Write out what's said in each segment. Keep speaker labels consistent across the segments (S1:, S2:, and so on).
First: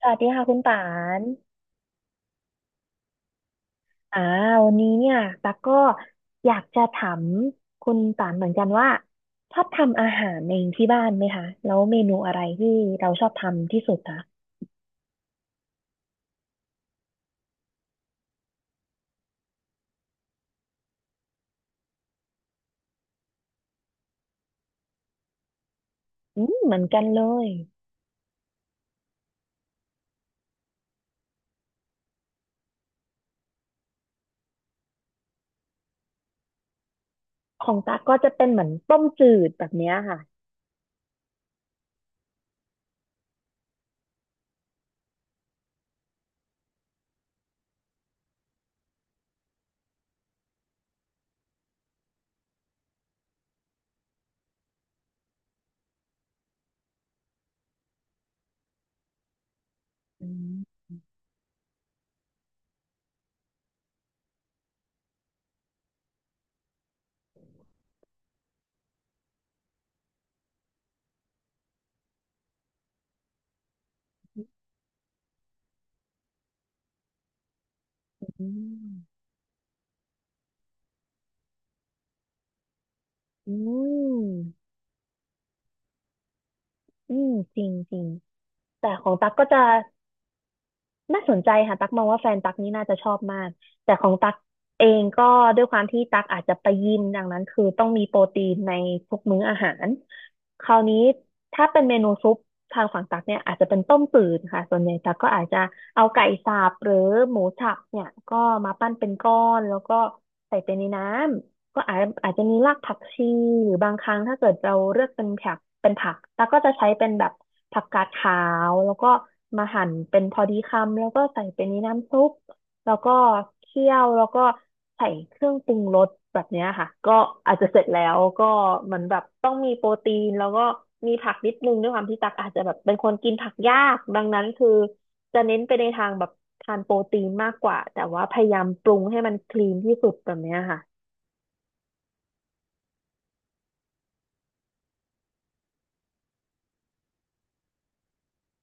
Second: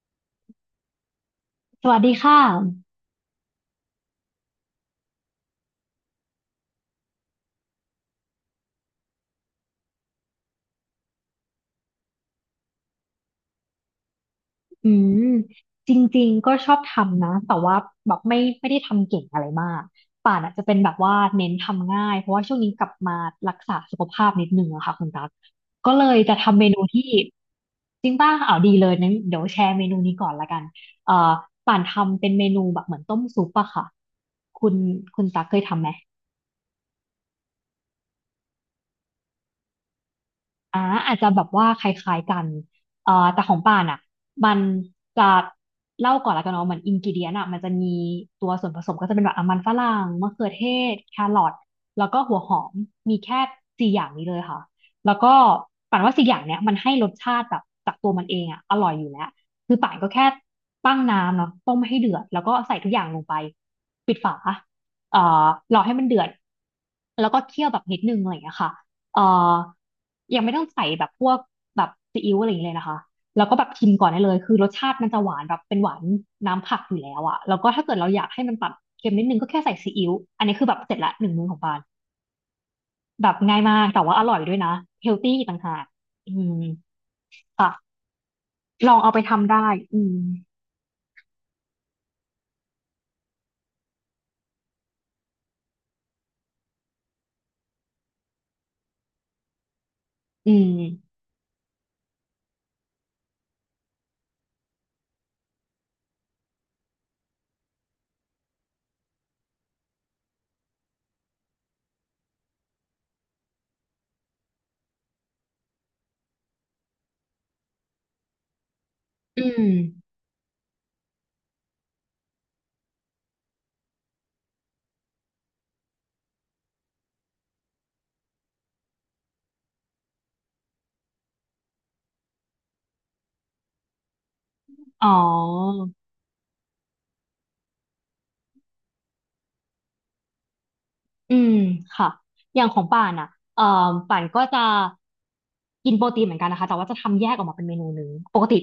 S1: สวัสดีค่ะคุณป่าน
S2: สวัสดีค่ะ
S1: อ่าวันนี้เนี่ยตั๊กก็อยากจะถามคุณป่านเหมือนกันว่าชอบทำอาหารเองที่บ้านไหมคะแล้วเมนูอะไรที่เราชอบทำที่สุดคะ
S2: อืมจริงๆ ก็ชอบทำนะ แต่ว่าแบบไม่ได้ทำเก่งอะไรมาก ป่านอ่ะจะเป็นแบบว่าเน้นทำง่าย เพราะว่าช่วงนี้กลับมารักษาสุขภาพนิดนึงอะค่ะคุณตั๊กก็เลยจะ
S1: อืม
S2: ทำเม
S1: เห
S2: นู
S1: มือนกั
S2: ที่
S1: นเลย
S2: จริงป่ะอ้าวดีเลยนั้นเดี๋ยวแชร์เมนูนี้ก่อนละกันเอ่อป่านทำเป็นเมนูแบบเหมือนต้มซุปอะค่ะ คุณคุณตั๊กเคยทำไหม
S1: ของตั๊กก็จะเป็นเหมือนต้มจืดแบบเนี้ยค่ะ
S2: อ่าอาจจะแบบว่าคล้ายๆกันแต่ของป่านอ่ะมันจะเล่าก่อนละกันเนาะเหมือนอินกิเดียนอ่ะมันจะมีตัวส่วนผสมก็จะเป็นแบบอ่ะมันฝรั่งมะเขือเทศแครอทแล้วก็หัวหอมมีแค่สี่อย่างนี้เลยค่ะแล้วก็ป่านว่าสี่อย่างเนี้ยมันให้รสชาติแบบจากตัวมันเองอ่ะอร่อยอยู่แล้วคือป่านก็แค่
S1: อืม
S2: ตั้งน้ำเนาะต้มให้เดือดแล้วก็ใส่ทุกอย่างลงไปปิดฝาเอ่อรอให้มันเดือดแล้วก็เคี่ยวแบบนิดนึงอะไรอย่างเงี้ยค่ะ เอ่อยังไม่ต้องใส่แบบพวกแบบซีอิ๊วอะไรอย่างเงี้ยเลยนะคะ แล้วก็แบบชิมก่อนได้เลยคือรสชาติมันจะหวานแบบเป็นหวานน้ำผักอยู่แล้วอะแล้วก็ถ้าเกิดเราอยากให้
S1: อื
S2: มันตัดเค็ม
S1: ม
S2: นิดนึงก็แค่ใส่ซีอิ๊วอันนี้คือแบบเสร็จละหนึ่งมื้อของปานแบบ
S1: อื
S2: ง่ายมาก แต่ว่าอร่อยด้ว
S1: ม
S2: ยนะเฮลตี้ต่างหากอืม
S1: อืมจริงจ
S2: ค่ะ
S1: ริงแต่
S2: ลอง
S1: ข
S2: เอา
S1: อง
S2: ไป
S1: ตั๊กก็
S2: ทำ
S1: จะ
S2: ได้ อืม
S1: น่าสนใจค่ะตักมองว่าแฟนตักนี่น่าจะชอบมากแต่ของตักเองก็ด้วยความที่ตักอาจจะไปยิมดังนั้นคือต้องมีโปรตีนในทุกมื้ออาหาร
S2: อื
S1: คราวนี้
S2: ม
S1: ถ้าเป็นเมนูซุปทางฝั่งตักเนี่ยอาจจะเป็นต้มจืดค่ะส่วนใหญ่ตักก็อาจจะเอาไก่สับหรือหมูสับเนี่ยก็มาปั้นเป็นก้อนแล้วก็ใส่ไปในน้ำ ก็อาจจะมีรากผักชีหรือบางครั้งถ้าเกิดเราเลือกเป็นผักแล้วก็จะใช้เป็นแบบผักกาดขาวแล้วก็
S2: อืม
S1: มาหั่นเป็นพอดีคำแล้วก็ใส่ไปนในน้ำซุปแล้วก็เคี่ยวแล้วก็ใส่เครื่องปรุงรสแบบเนี้ยค่ะก็อาจจะเสร็จแล้วก็เหมือนแบบต้องมีโปรตีนแล้วก็มีผักนิดนึงด้วยความที่ตักอาจจะแบบเป็นคนกินผักยากดังนั้นคือ
S2: อ๋อ
S1: จะเน้นไปในทางแบบทานโปรตีนมากกว่าแต่ว่าพยายามปรุงให้มันคลีนที่สุดแบบเนี้ยค่ะ
S2: อืมค่ะอย่างของป่านอ่ะเอ่อป่านก็จะกินโปรตีนเหมือนกันนะคะแต่ว่าจะทำแยกออกมาเป็นเมนูหนึ่งปกติ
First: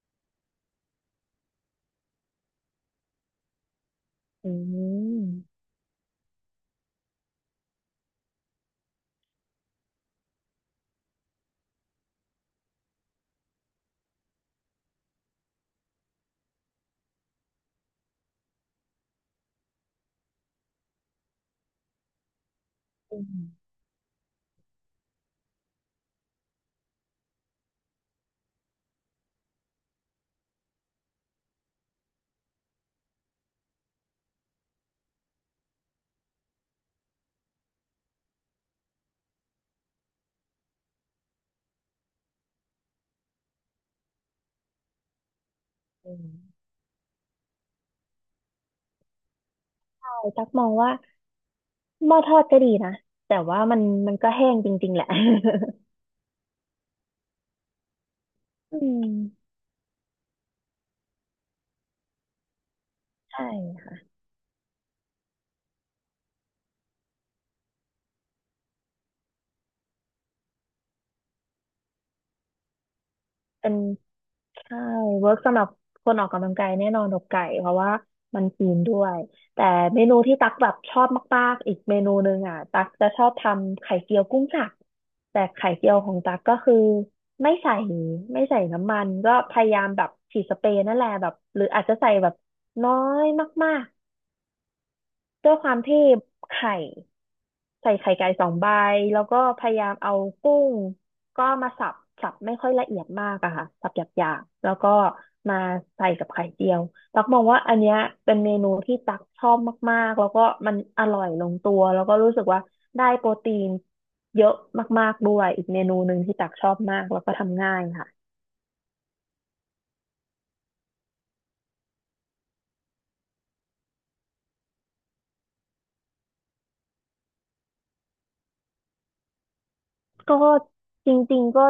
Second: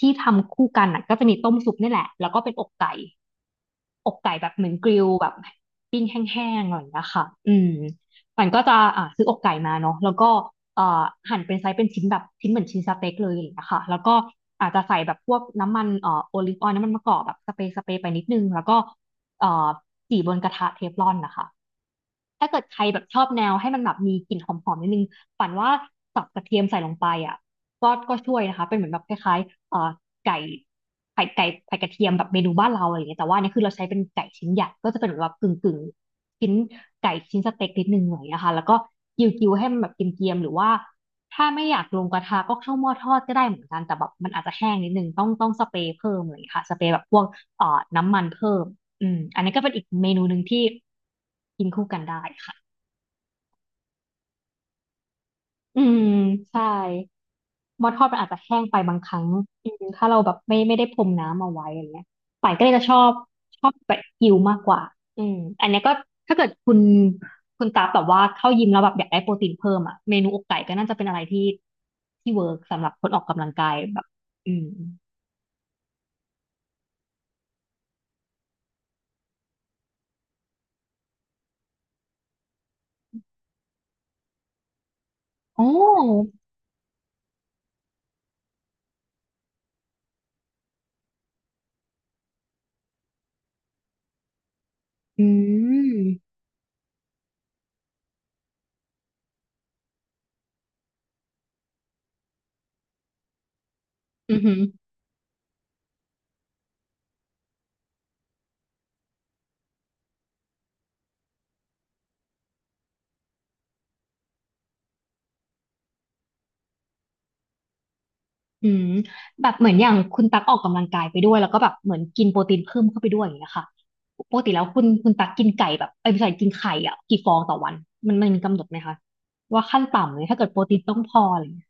S2: ที่ทำคู่กันน่ะก็จะมีต้มซุปนี่แหละแล้วก็เป็นอกไก่แบ
S1: อื
S2: บเหมือนกริล
S1: ม
S2: แบบปิ้งแห้งๆอะไรอยีค่ะอืมมันก็จะอ่าซื้ออกไก่มาเนาะแล้วก็เอ่อหั่นเป็นไซส์เป็นชิ้นแบบชิ้นเหมือนชิ้นสเต็กเลยอะไรอย่างเงี้ยค่ะแล้วก็อาจจะใส่แบบพวกน้ำมันโอลิฟออยล์น้ำมันมะกอกแบบสเปรย์ไปนิดนึงแล้วก็เอ่อจี่บนกระทะเทฟลอนนะคะ ถ้าเกิดใครแบบช
S1: อื
S2: อบแนว
S1: ม
S2: ให้มันแบบมีกลิ่นหอมๆนิดนึงฝันว่าสับกระเทียมใส่ลงไปอ่ะก็ช่วยนะคะเป็นเหมือนแบบคล้ายๆไก่ไข่ไก่ไข่กระเทียมแบบเมนูบ้านเราอะไรอย่างเงี้ยแต่ว่าอันนี่คือเราใช้เป็นไก่ชิ้นใหญ่ก็จะเป็นแบบากึ่งชิ้นไก่ชิ้นสเต็กนิดนึงหน่อยนะคะแล้วก็กิ้วกิ้วให้มันแบบเกรียมๆหรือว่าถ้าไม่อยากลงกระทะก็เข้าหม้อทอดก็ได้เหมือนกันแต่แบบมันอาจจะแห้งนิดนึงต้องสเปรย์
S1: อื
S2: เพิ่ม
S1: ม
S2: อะไรอย่างเลยค่ะสเปรย์แบบพวกน้ำมันเพิ่ม อืมอันนี้ก็เป็นอีกเม
S1: ใช่
S2: นูหนึ่ง
S1: ตักม
S2: ที่
S1: องว่า
S2: กินคู่กัน
S1: หม้อ
S2: ได้
S1: ทอด
S2: ค่ะ
S1: ก็ดีนะแต่ว่ามันมันก็แห้งจริงๆแหละ
S2: อืมใช่หม้อทอดมันอาจจะแห้ง ไป
S1: อื
S2: บาง
S1: ม
S2: ครั้งอืมถ้าเราแบบไม่ได้พรมน้ำเอาไว้อะไรเงี้ยป่ายก็เลยจะชอบ
S1: ใช
S2: ชอบแบ
S1: ่
S2: บกิวมากกว่าอืมอันเนี้ยก็ถ้าเกิดคุณตาแบบว่าเข้ายิมแล้วแบบอยากได้โปรตีนเพิ่มอ่ะเมนูอกไก่ก็น่าจะเป็นอะไรที่ที่เวิร์กสำหรับคนออกกำลังกา
S1: เป็
S2: ย
S1: น
S2: แบบอืม
S1: ใช่เวิร์กสำหรับคนออกกำลังกายแน่นอนอกไก่เพราะว่ามันคลีนด้วยแต่เมนูที่ตักแบบชอบมากๆอีกเมนูหนึ่งอ่ะตักจะชอบทำไข่เจียวกุ้งสับแต่
S2: โอ้
S1: ไข่เจียวของตักก็คือไม่ใส่ไม่ใส่น้ำมันก็พยายามแบบฉีดสเปรย์นั่นแหละแบบหรืออาจจะใส่แบบน้อยมาก
S2: อื
S1: ด้วยความที่
S2: ม
S1: ไข่ใส่ไข่ไก่สองใบแล้วก็พยายามเอากุ้งก็มาสับสับไม่ค่อยละเอียดมากอะค่ะสับหยา
S2: อือ
S1: บ
S2: หือ
S1: ๆแล้วก็มาใส่กับไข่เจียวตักมองว่าอันเนี้ยเป็นเมนูที่ตักชอบมากๆแล้วก็มันอร่อยลงตัวแล้วก็รู้สึกว่าได้โปรตีนเยอะมากๆด้วยอีกเมนูหนึ่งที่ตักชอบมากแล้วก็ทำง่ายค่ะ
S2: อืมแบบเหมือนอย่างคุณตักออกกำลังกายไปด้วยแล้วก็แบบเหมือนกินโปรตีนเพิ่มเข้าไปด้วยอย่างเงี้ยค่ะปกติแล้วคุณตักกินไก่แบบไอ้ยไม่ใช่กินไข่อ่ะกี่ฟองต่อวันมันมีกำหนดไหมคะว่าขั้นต่ำเลยถ้า
S1: ก็
S2: เกิดโปรตีนต้อง
S1: จ
S2: พ
S1: ร
S2: ออะ
S1: ิ
S2: ไร
S1: ง
S2: อย่าง
S1: ๆ
S2: เงี้
S1: ก็
S2: ย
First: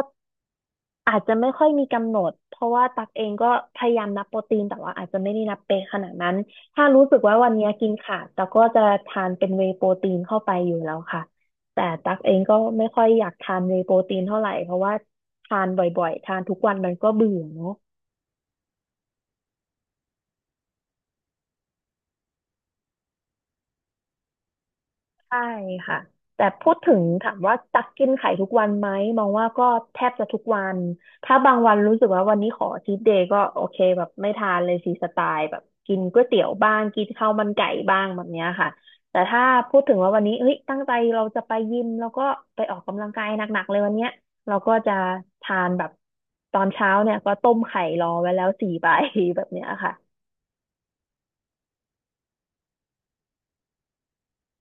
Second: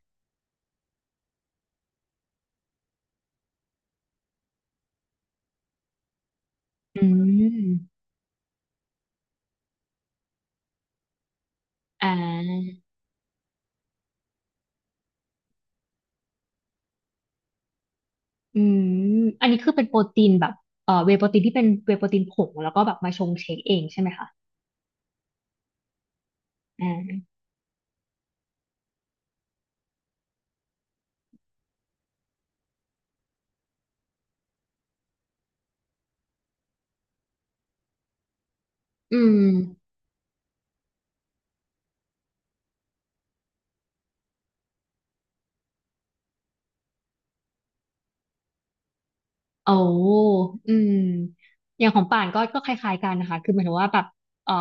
S1: อาจจะไม่ค่อยมีกำหนดเพราะว่าตักเองก็พยายามนับโปรตีนแต่ว่าอาจจะไม่ได้นับเป๊ะขนาดนั้นถ้า
S2: อื
S1: รู้สึกว่าวันนี้กิน
S2: ม
S1: ขาดตักก็จะทานเป็นเวย์โปรตีนเข้าไปอยู่แล้วค่ะแต่
S2: อ่า
S1: ตักเองก็ไม่ค่อยอยากทานเวย์โปรตีนเท่าไหร่เพราะว่าทานบ่อยๆทานทุกวันมันก็เบื่อเนาะ
S2: อืมอันนี้คือเป็นโปรตีนแบบเวย์โปรตีนที่เป็นเวย์โปรตีนผงแล้วก็แบบมาชงเชคเองใช่ไหมคะ
S1: ใช่ค่ะแต่พูด
S2: อ่
S1: ถึง
S2: า
S1: ถามว่าตักกินไข่ทุกวันไหมมองว่าก็แทบจะทุกวันถ้าบางวันรู้สึกว่าวันนี้ขอชีทเดย์ก็โอเคแบบไม่ทานเลยฟรีสไตล์แบบกินก๋วยเตี๋ยวบ้างกินข้าวมันไก่บ้างแบบเนี้ยค่ะ
S2: อื
S1: แต่ถ้าพูด
S2: ม
S1: ถึงว่าวันนี้เฮ้ยตั้งใจเราจะไปยิมแล้วก็ไปออกกำลังกายหนักๆเลยวันเนี้ยเราก็จะทานแบบตอนเช้าเนี่ยก็ต้มไข่รอไว้แล้วสี่ใบ แบบเนี้ย
S2: โอ้
S1: ค่ะ
S2: อืมอย่างของป่านก็คล้ายๆกันนะคะคือหมายถึงว่าแบบเอ่อ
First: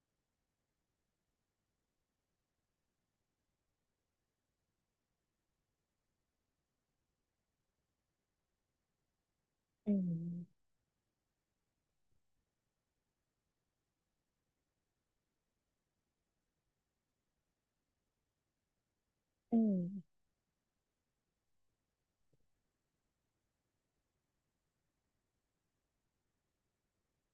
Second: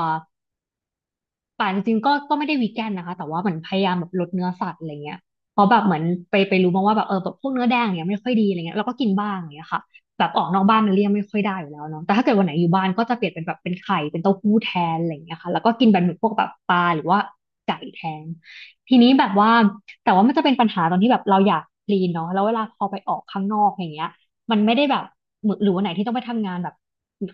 S2: ป่านจริงๆก็ไม่ได้วีแกนนะคะแต่ว่าเหมือนพยายามแบบลดเนื้อสัตว์อะไรเงี้ยเพราะแบบเหมือนไปรู้มาว่าแบบแบบพวกเนื้อแดงเนี่ยไม่ค่อยดีอะไรเงี้ยเราก็กินบ้างอย่างเงี้ยค่ะ
S1: อื
S2: แบบออกนอก
S1: ม
S2: บ้านเนี่ยเลี่ยงไม่ค่อยได้อยู่แล้วเนาะแต่ถ้าเกิดวันไหนอยู่บ้านก็จะเปลี่ยนเป็นแบบเป็นไข่เป็นเต้าหู้แทนอะไรเงี้ยค่ะแล้วก็กินแบบเหมือนพวกแบบปลาหรือว่าไก่แทนทีนี้แบบว่า
S1: อืม
S2: แต่ว่ามันจะเป็นปัญหาตอนที่แบบเราอยากคลีนเนาะแล้วเวลาพอไปออกข้างนอกอย่างเงี้ย มันไม่ได้แบบเหมือนหรือวันไหนที่ต้องไปทำงานแบบ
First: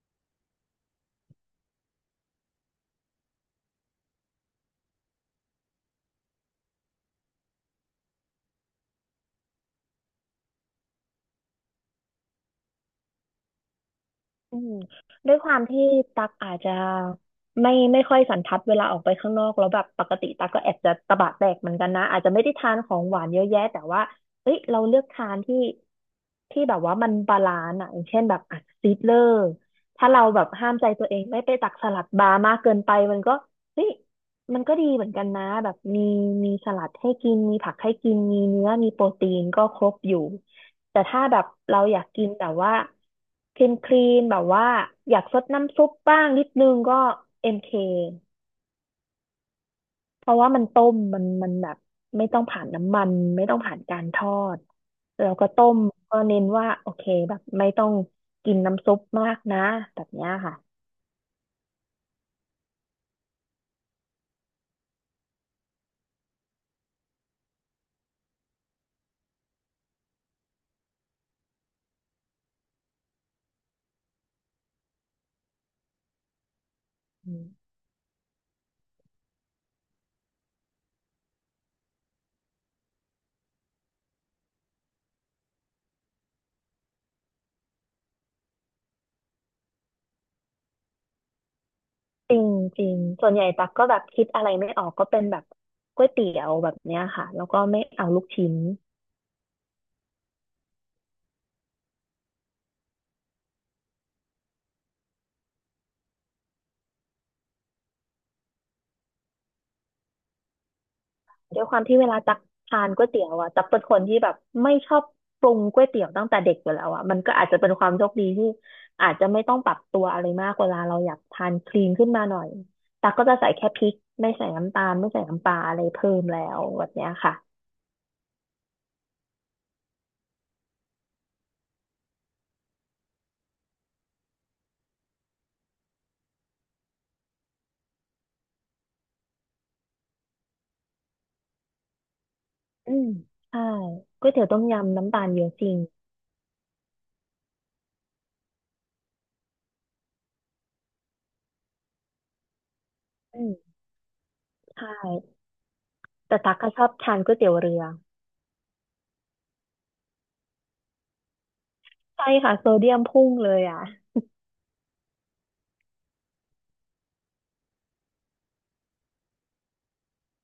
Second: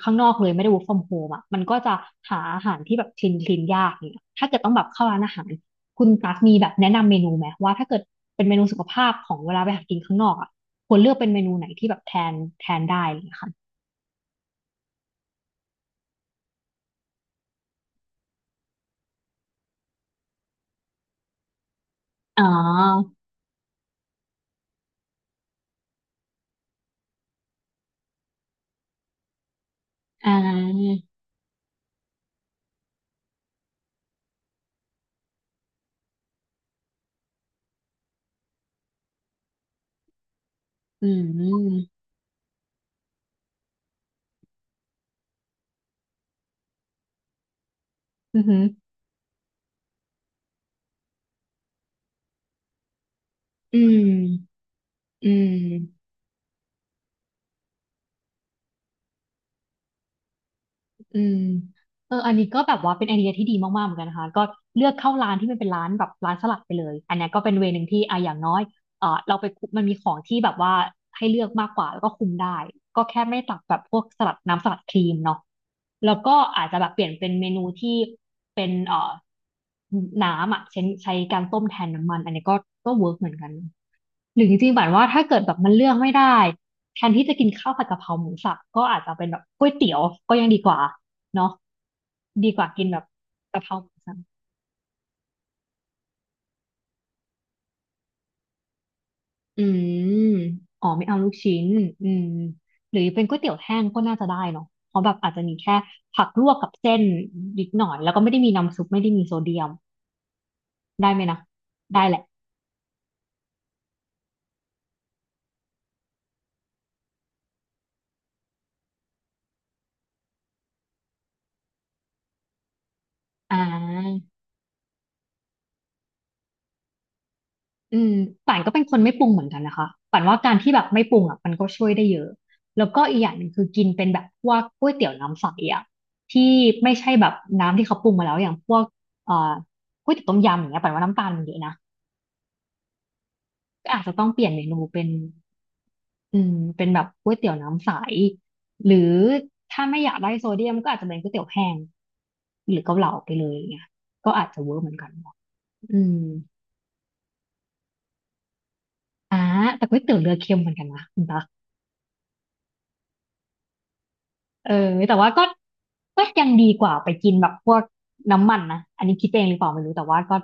S2: ข้างนอกเลยไม่ได้ work from home อ่ะมันก็จะหาอาหารที่แบบคลีนคลีนยากเนี่ยถ้าเกิดต้องแบบเข้าร้านอาหารคุณตั๊กมีแบบแนะนำเมนูไหมว่าถ้าเกิดเป็นเมนูสุขภาพของเวลาไปหากินข้างนอกอ่ะควรเลือกเป็นเมนูไหนที่แบบแทนแทนได้อะไรอย่างเลยค่ะ
S1: อืมด้วยความที่ตักอาจจะไม่ค่อยสันทัดเวลาออกไปข้างนอกแล้วแบบปกติตักก็แอบจะตะบะแตกเหมือนกันนะอาจจะ
S2: อ๋
S1: ไม่
S2: อ
S1: ได้ทานของหวานเยอะแยะแต่ว่าเอ้ยเราเลือกทานที่ที่แบบว่ามันบาลานซ์อ่ะอย่างเช่นแบบอ่ะซีดเลอร์ถ้าเรา
S2: อ่
S1: แบบห้ามใจ
S2: า
S1: ตัวเองไม่ไปตักสลัดบาร์มากเกินไปมันก็เฮ้ยมันก็ดีเหมือนกันนะแบบมีสลัดให้กินมีผักให้กินมีเนื้อมีโปรตีนก็ครบอยู่ แต่
S2: อื
S1: ถ้าแบบเรา
S2: ม
S1: อยากกินแบบว่าคลีนคลีนแบบว่าอยากซดน้ำซุปบ้างนิดนึงก็เอ็มเค
S2: อืมอหือ
S1: เพราะว่ามันต้มมันมันแบบไม่ต้องผ่านน้ำมันไม่ต้องผ่า
S2: อื
S1: นการทอด
S2: มอื
S1: แราก็ต้ม
S2: ม
S1: ก็เน้นว่าโอเคแบบไม่ต้องกินน้ำซุปมากนะแบบเนี้ยค่ะ
S2: อืมเอออันนี้ก็แบบว่าเป็นไอเดียที่ดีมากๆเหมือนกันนะคะก็เลือกเข้าร้านที่มันเป็นร้านแบบร้านสลัดไปเลยอันเนี้ยก็เป็นเวย์หนึ่งที่อ่ะอย่างน้อยเออเราไปคุมันมีของที่แบบว่าให้เลือกมากกว่าแล้วก็คุมได้ ก็แค่ไม่ตักแบบพวกสลัดน้ำสลัดครีมเนาะแล้วก็อาจจะแบบเปลี่ยนเป็น
S1: อื
S2: เมนู
S1: ม
S2: ที่เป็นน้ำอ่ะใช้การต้มแทนน้ำมันอันนี้ก็เวิร์กเหมือนกันหรือจริงๆแบบว่าถ้าเกิดแบบมันเลือกไม่ได้แทนที่จะกินข้าวผัดกะเพราหมูสับก็อาจจะเป็นแบบก๋วยเตี๋ยวก็ยังดีกว่า เนาะ
S1: จริง
S2: ดีกว่า
S1: จ
S2: กิน
S1: ริ
S2: แบ
S1: ง
S2: บ
S1: ส่วนใหญ่
S2: กะ
S1: ตั
S2: เพ
S1: ก
S2: รา
S1: ก็
S2: หมู
S1: แบบ
S2: สับ
S1: คิดอะไรไม่ออกก็เป็นแบบก๋วยเตี๋ยวแบบเนี้ยค่ะแล้วก็ไม่เอาลูกชิ้น
S2: อืมอ๋อไม่เอาลูกชิ้นอืมหรือเป็นก๋วยเตี๋ยวแห้งก็น่าจะได้เนาะเพราะแบบอาจจะมีแค่ผักลวกกับเส้นนิดหน่อยแล้วก็ไม่ได้มีน้ำซุปไม่ได้มีโซเดียมได้ไหมนะ
S1: ด้วยความที่
S2: ได้
S1: เว
S2: แห
S1: ลา
S2: ละ
S1: ตักทานก๋วยเตี๋ยวอ่ะตักเป็นคนที่แบบไม่ชอบปรุงก๋วยเตี๋ยวตั้งแต่เด็กอยู่แล้วอ่ะมันก็อาจจะเป็นความโชคดีที่อาจจะไม่ต้องปรับตัวอะไรมากเวลาเราอยากทานคลีนขึ้นมาหน่อยตักก็จะใส่
S2: อ่
S1: แค่พริก
S2: า
S1: ไม่ใส่น้ำตาลไม่ใส่น้ำปลาอะไรเพิ่มแล้วแบบเนี้ยค่ะ
S2: อืมป่านก็เป็นคนไม่ปรุงเหมือนกันนะคะป่านว่าการที่แบบไม่ปรุงอ่ะมันก็ช่วยได้เยอะแล้วก็อีกอย่างหนึ่งคือกินเป็นแบบพวกก๋วยเตี๋ยวน้ำใสอ่ะที่ไม่ใช่แบบน้ำที่เขาปรุงมาแล้วอย่างพวกเอ่อก๋วยเตี๋ยวต้มยำอย่างเงี้ยป่านว่าน้ำตาลมันเยอะนะ
S1: อืมใช่
S2: ก็อาจจะต้อ
S1: ก๋
S2: ง
S1: วย
S2: เป
S1: เตี๋ย
S2: ลี่ย
S1: ว
S2: น
S1: ต้
S2: เม
S1: ม
S2: นู
S1: ยำ
S2: เป็น
S1: น้ำตาลเยอะจริง
S2: อืมเป็นแบบก๋วยเตี๋ยวน้ำใสหรือถ้าไม่อยากได้โซเดียมก็อาจจะเป็นก๋วยเตี๋ยวแห้งหรือเกาเหลาไป
S1: อื
S2: เลยอย่าง
S1: ม
S2: เงี้ยก็อาจจะเวิร์ก
S1: ใช่
S2: เหมือนกันเนอะอืม
S1: แต่ตักก็ชอบทานก๋วยเตี๋ยวเรือ
S2: อ่าแต่ก๋วยเตี๋ยวเรือเค็มเหมือนกันนะคุณตา
S1: ใช่ค่ะโซเดียมพุ่งเลยอ่ะ
S2: เออแต่ว่าก็ยังดีกว่าไปกินแบบพวกน้ำมันนะอันนี้คิดเองหรือเปล่าไม่รู้แต่ว่าก็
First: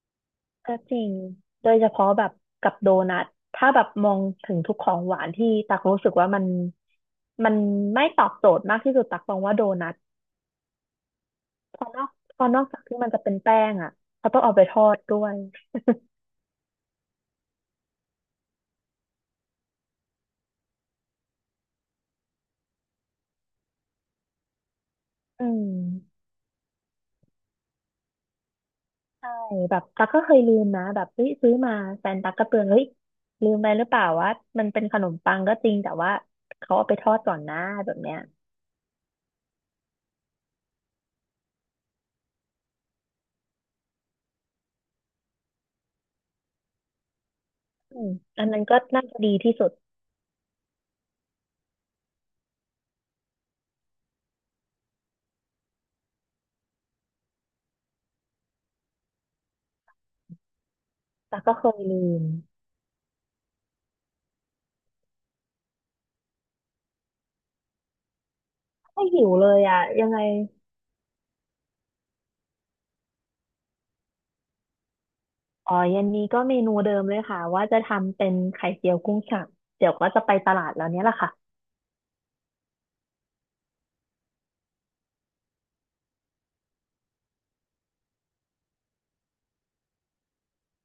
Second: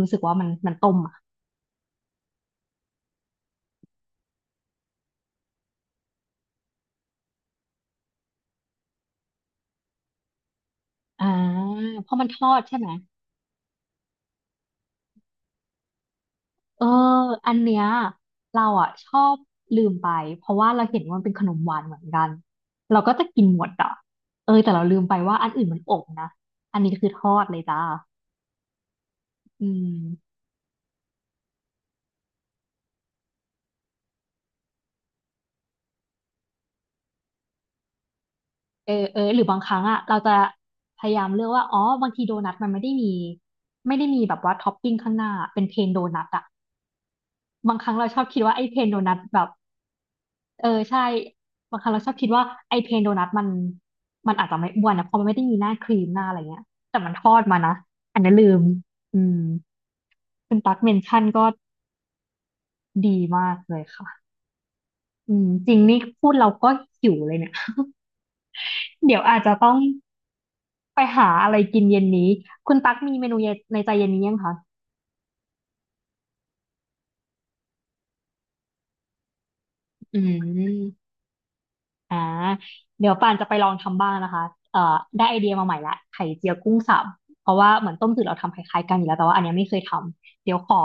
S2: รู้สึกว่ามัน
S1: ก็
S2: ต้
S1: จ
S2: ม
S1: ริง
S2: อ่ะ
S1: โดยเฉพาะแบบกับโดนัทถ้าแบบมองถึงทุกของหวานที่ตักรู้สึกว่ามันมันไม่ตอบโจทย์มากที่สุดตักมองว่าโดนัท
S2: อ่า
S1: เพราะนอ
S2: เพ
S1: ก
S2: ราะมันท
S1: เพ
S2: อ
S1: ราะน
S2: ด
S1: อก
S2: ใช่
S1: จาก
S2: ไหม
S1: ที่มันจะเป็นแป้งอ่ะเขาต้องเอาไปทอดด้วย
S2: เอออันเนี้ยเราอ่ะชอบลืมไปเพราะว่าเราเห็นว่ามันเป็นขนมหวานเหมือนกันเราก็จะกินหมดอ่ะเออแต่เราลืมไปว่า
S1: อื
S2: อันอื่น
S1: ม
S2: มันอบนะอันนี้คือทอดเลยจ้า
S1: ใช่
S2: อื
S1: แบบตักก็เค
S2: ม
S1: ยลืมนะแบบเฮ้ยซื้อมาแฟนตักก็เตือนเฮ้ยลืมไปหรือเปล่าว่ามันเป็นขนมปังก็จริงแต่ว่าเขาเอาไปทอดก่อนนะแบบเนี้ย
S2: เออเออหรือบางครั้งอ่ะเราจะพยายามเลือกว่าอ๋อบางทีโดนัทมันไม่ได้มีแบบว่าท็อปปิ้งข้างหน้าเป็นเพนโดนัทอ่ะบางครั้ง
S1: อื
S2: เรา
S1: ม
S2: ชอบคิด
S1: อัน
S2: ว่า
S1: นั้
S2: ไอ้
S1: น
S2: เพ
S1: ก็
S2: นโด
S1: น่า
S2: นั
S1: จะ
S2: ท
S1: ดี
S2: แบบ
S1: ที่สุด
S2: เออใช่บางครั้งเราชอบคิดว่าไอ้เพนโดนัทมันอาจจะไม่อ้วนนะเพราะมันไม่ได้มีหน้าครีมหน้าอะไรเงี้ยแต่มันทอดมานะอันนั้นลืมอืมคุณตั๊กเมนชั่น
S1: แต่
S2: ก็
S1: ก็เคยลืม
S2: ดีมากเลยค่ะอืมจริงนี่พูดเราก็หิวเลยเนี่ย
S1: ไม่
S2: เดี๋ย
S1: หิ
S2: ว
S1: ว
S2: อาจ
S1: เล
S2: จะ
S1: ย
S2: ต้อง
S1: อ่ะยังไง
S2: ไปหาอะไรกินเย็นนี้คุณตั๊กมีเมนูเย็นในใจเย็นนี้ยังคะ
S1: อ๋อเย็นนี้ก็เมนูเดิมเลยค่ะว่าจะทำเป็นไข่เจียวกุ้งสับเดี๋ยวก็
S2: อื
S1: จะไปตลาดแล้วเนี้ยแห
S2: ม
S1: ละค่ะ
S2: อ่าเดี๋ยวป่านจะไปลองทำบ้างนะคะเอ่อได้ไอเดียมาใหม่ละไข่เจียวกุ้งสับเพราะว่าเหมือนต้มจืดเราทำคล้ายๆกันอยู่แล้วแต่ว่าอันเนี้ยไม่เคยทำเดี๋ยวขอ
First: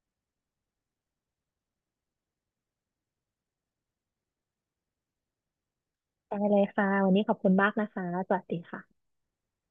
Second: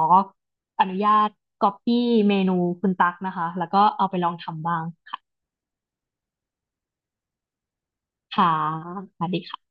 S2: อนุญาตก๊อปปี้เมนูคุณตั๊กนะคะแล้วก็เอาไปลองทำบ้าง
S1: ได้เลยค่ะ วันนี้ขอบคุณมากนะคะ สวัส
S2: ค่ะ
S1: ดีค่ะ
S2: สวัสดีค่ะ